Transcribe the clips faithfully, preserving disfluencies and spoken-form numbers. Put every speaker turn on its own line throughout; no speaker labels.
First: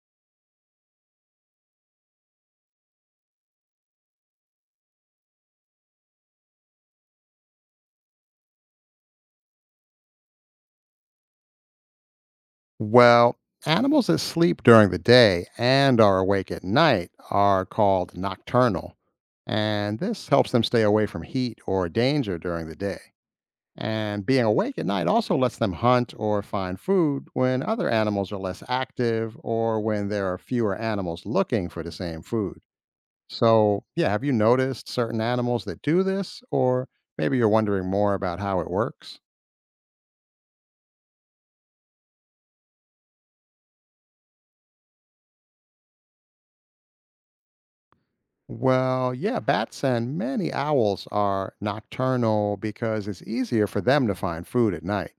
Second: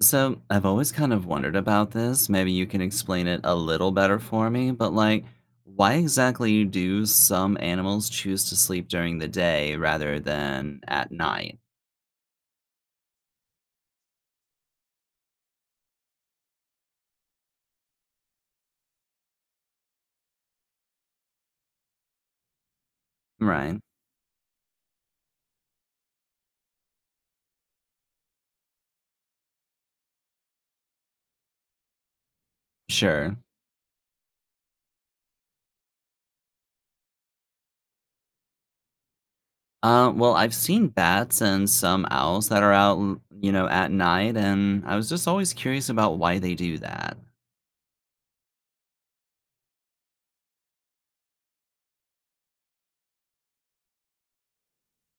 So, I've always kind of wondered about this. Maybe you can explain it a little better for me, but like, why exactly do some animals choose to sleep during the day rather than at night?
Well, animals that sleep during the day and are awake at night are called nocturnal, and this helps them stay away from heat or danger during the day.
Right.
And being awake at night also lets them hunt or find food when other animals are less active or when there are fewer animals looking for the same food.
Sure.
So, yeah, have you noticed certain animals that do this? Or maybe you're wondering more about how it works?
Uh, well, I've seen bats and some owls that are out, l- you know, at night, and I was just always curious about why they do that.
Well, yeah, bats and many owls are nocturnal because it's easier for them to find food at night.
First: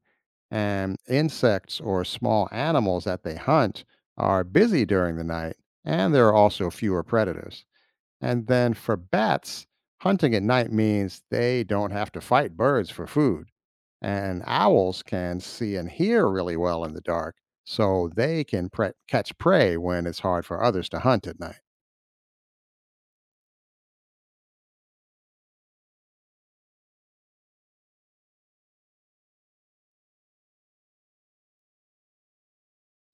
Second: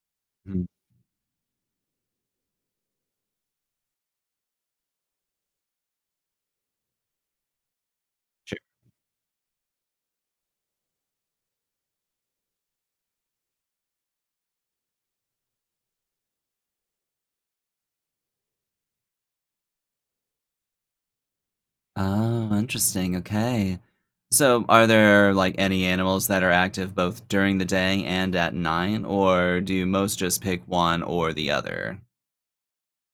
Mhm.
And insects or small animals that they hunt are busy during the night, and there are also fewer predators. And then for bats, hunting at night means they don't have to fight birds for food. And owls can see and hear really well in the dark, so they can pre- catch prey when it's hard for others to hunt at night.
Oh, interesting. Okay. So, are there like any animals that are active both during the day and at night, or do most just pick one or the other?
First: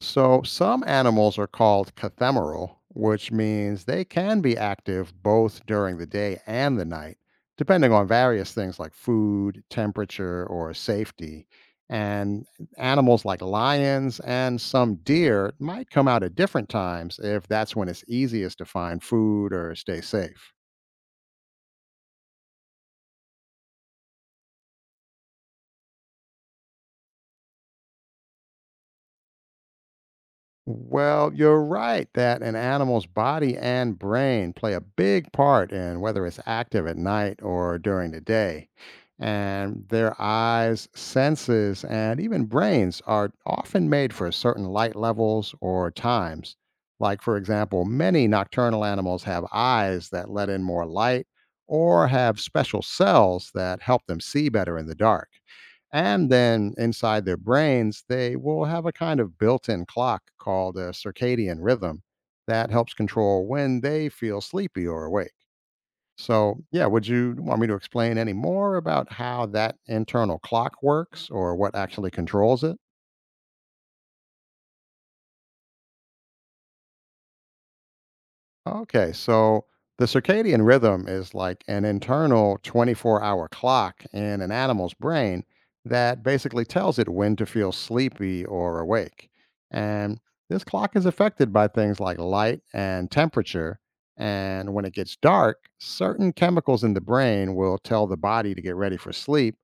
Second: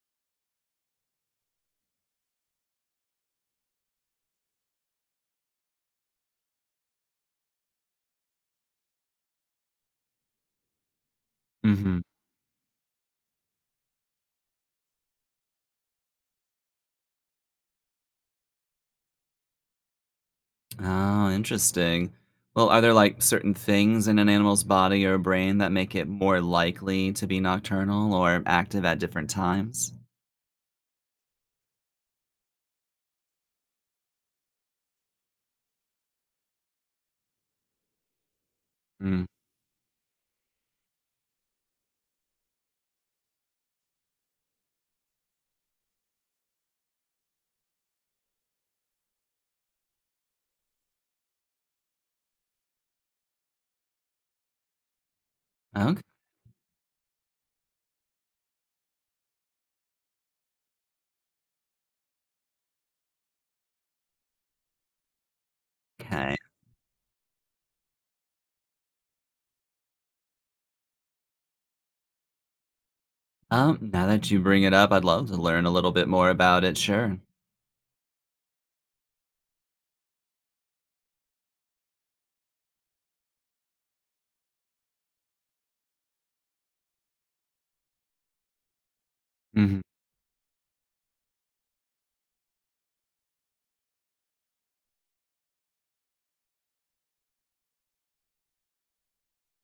So, some animals are called cathemeral, which means they can be active both during the day and the night, depending on various things like food, temperature, or safety.
Hmm.
And animals like lions and some deer might come out at different times if that's when it's easiest to find food or stay safe.
Oh, interesting. Well, are there like certain things in an animal's body or brain that make it more likely to be nocturnal or active at different times?
Well, you're right that an animal's body and brain play a big part in whether it's active at night or during the day.
Mm.
And their eyes, senses, and even brains are often made for certain light levels or times. Like, for example, many nocturnal animals have eyes that let in more light or have special cells that help them see better in the dark.
Okay.
And then inside their brains, they will have a kind of built in clock called a circadian rhythm that helps control when they feel sleepy or awake.
Okay.
So, yeah, would you want me to explain any more about how that internal clock works or what actually controls it?
Um, now that you bring it up, I'd love to learn a little bit more about it. Sure.
Okay, so the circadian rhythm is like an internal twenty-four hour clock in an animal's brain that basically tells it when to feel sleepy or awake.
Hmm.
And this clock is affected by things like light and temperature. And when it gets dark, certain chemicals in the brain will tell the body to get ready for sleep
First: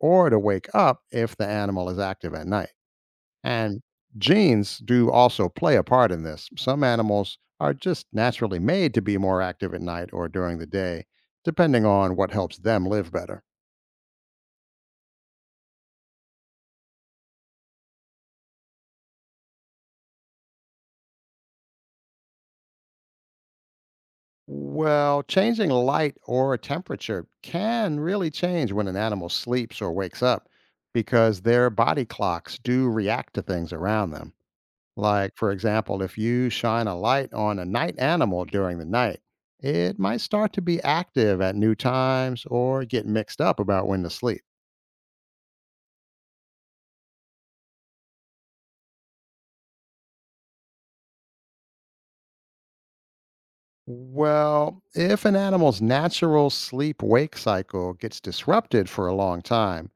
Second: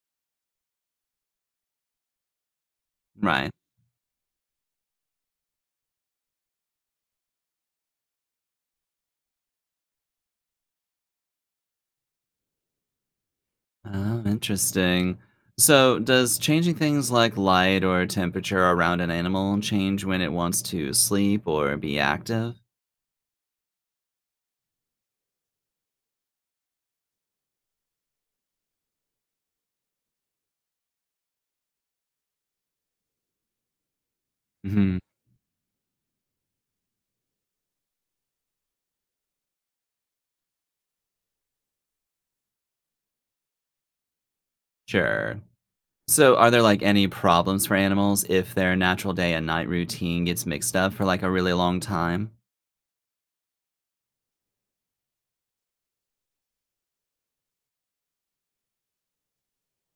or to wake up if the animal is active at night.
Right.
And genes do also play a part in this. Some animals are just naturally made to be more active at night or during the day, depending on what helps them live better.
Oh, interesting. So, does changing things like light or temperature around an animal change when it wants to sleep or be active?
Well, changing light or temperature can really change when an animal sleeps or wakes up because their body clocks do react to things around them.
Hmm.
Like, for example, if you shine a light on a night animal during the night, it might start to be active at new times or get mixed up about when to sleep.
Sure. So, are there like any problems for animals if their natural day and night routine gets mixed up for like a really long time?
Well, if an animal's natural sleep wake cycle gets disrupted for a long time,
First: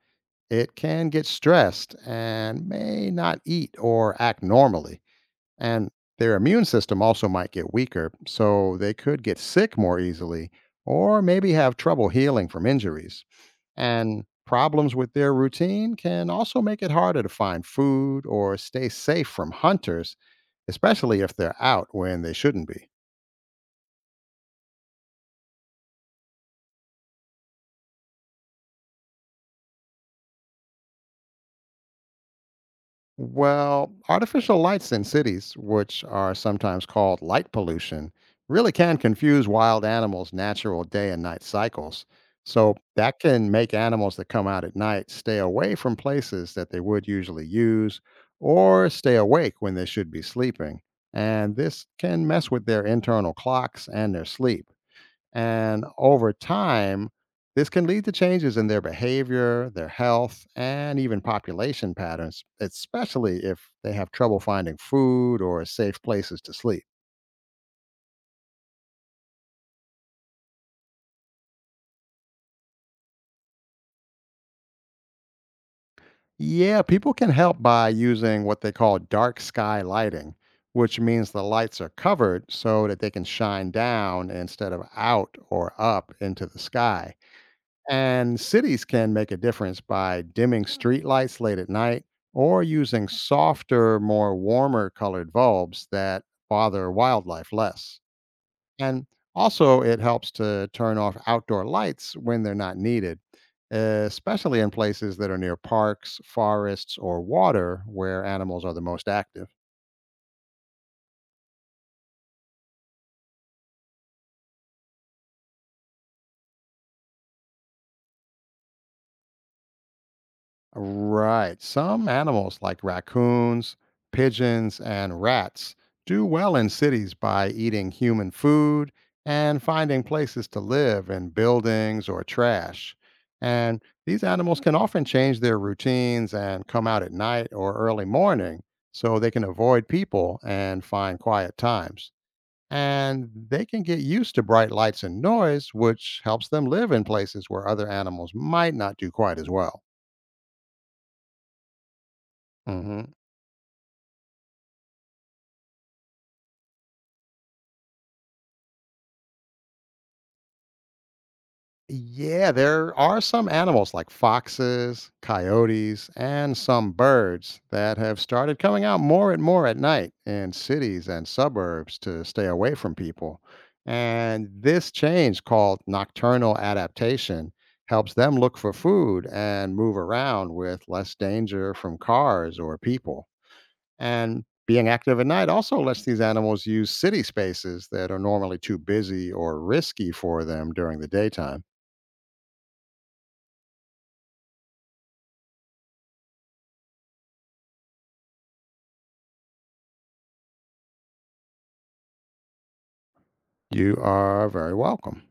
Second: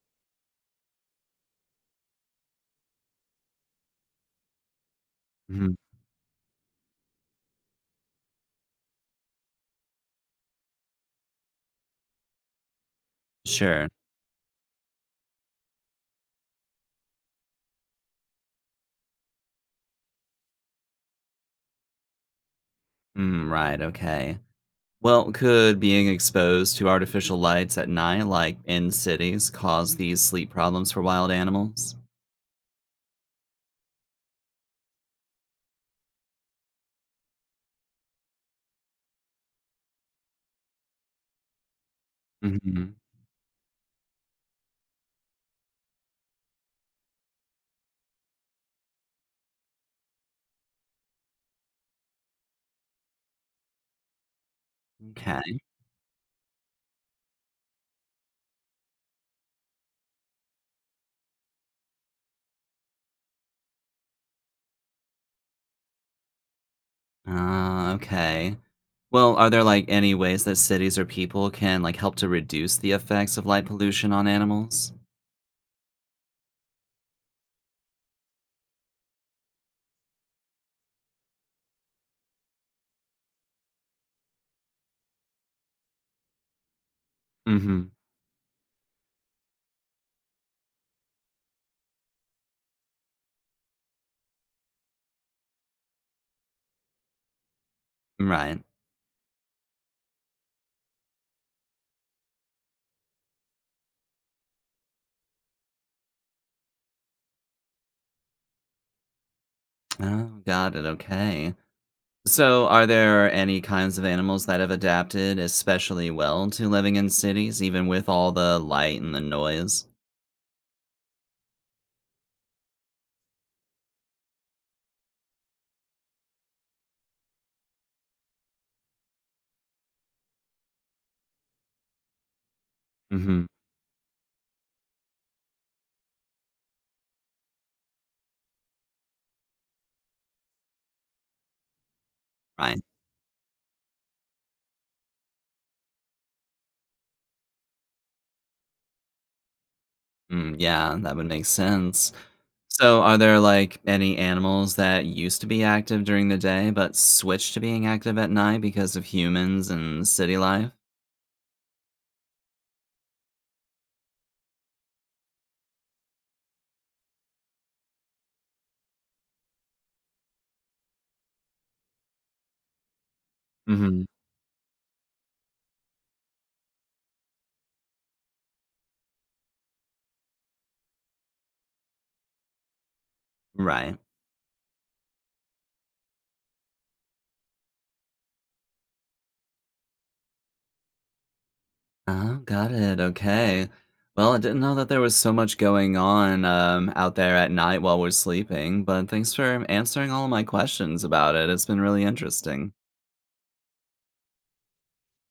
it can get stressed and may not eat or act normally.
Hmm.
And their immune system also might get weaker, so they could get sick more easily or maybe have trouble healing from injuries.
Sure.
And problems with their routine can also make it harder to find food or stay safe from hunters, especially if they're out when they shouldn't be.
Mm, right. Okay. Well, could being exposed to artificial lights at night, like in cities, cause these sleep problems for wild animals?
Well, artificial lights in cities, which are sometimes called light pollution, really can confuse wild animals' natural day and night cycles. So
Hmm.
that can make animals that come out at night stay away from places that they would usually use or stay awake when they should be sleeping. And this can mess with their internal clocks and their sleep.
Okay.
And over time, this can lead to changes in their behavior, their health, and even population patterns, especially if they have trouble finding food or safe places to sleep.
Ah, okay. Well, are there like any ways that cities or people can like help to reduce the effects of light pollution on animals?
Yeah, people can help by using what they call dark sky lighting, which means the lights are covered so that they can shine down instead of out or up into the sky.
Hmm.
And cities can make a difference by dimming streetlights late at night or using softer, more warmer colored bulbs that bother wildlife less.
Right.
And also, it helps to turn off outdoor lights when they're not needed, especially in places that are near parks, forests, or water where animals are the most active.
Oh, got it. Okay. So, are there any kinds of animals that have adapted especially well to living in cities, even with all the light and the noise?
Right. Some animals like raccoons, pigeons, and rats do well in cities by eating human food and finding places to live in buildings or trash.
Hmm.
And these animals can often change their routines and come out at night or early morning so they can avoid people and find quiet times.
Right.
And they can get used to bright lights and noise, which helps them live in places where other animals might not do quite as well.
Mm, yeah, that would make sense. So,
Mhm.
are there like any animals that used to be active during the day but switched to being active at night because of humans and city life?
Yeah, there are some animals like foxes, coyotes, and some birds that have started coming out more and more at night in cities and suburbs to stay away from people.
Hmm.
And this change, called nocturnal adaptation, helps them look for food and move around with less danger from cars or people.
Right.
And being active at night also lets these animals use city spaces that are normally too busy or risky for them during the daytime.
Oh, got it. Okay. Well, I didn't know that there was so much going on um, out there at night while we're sleeping, but thanks for answering all of my questions about it. It's been really interesting.
You are very welcome.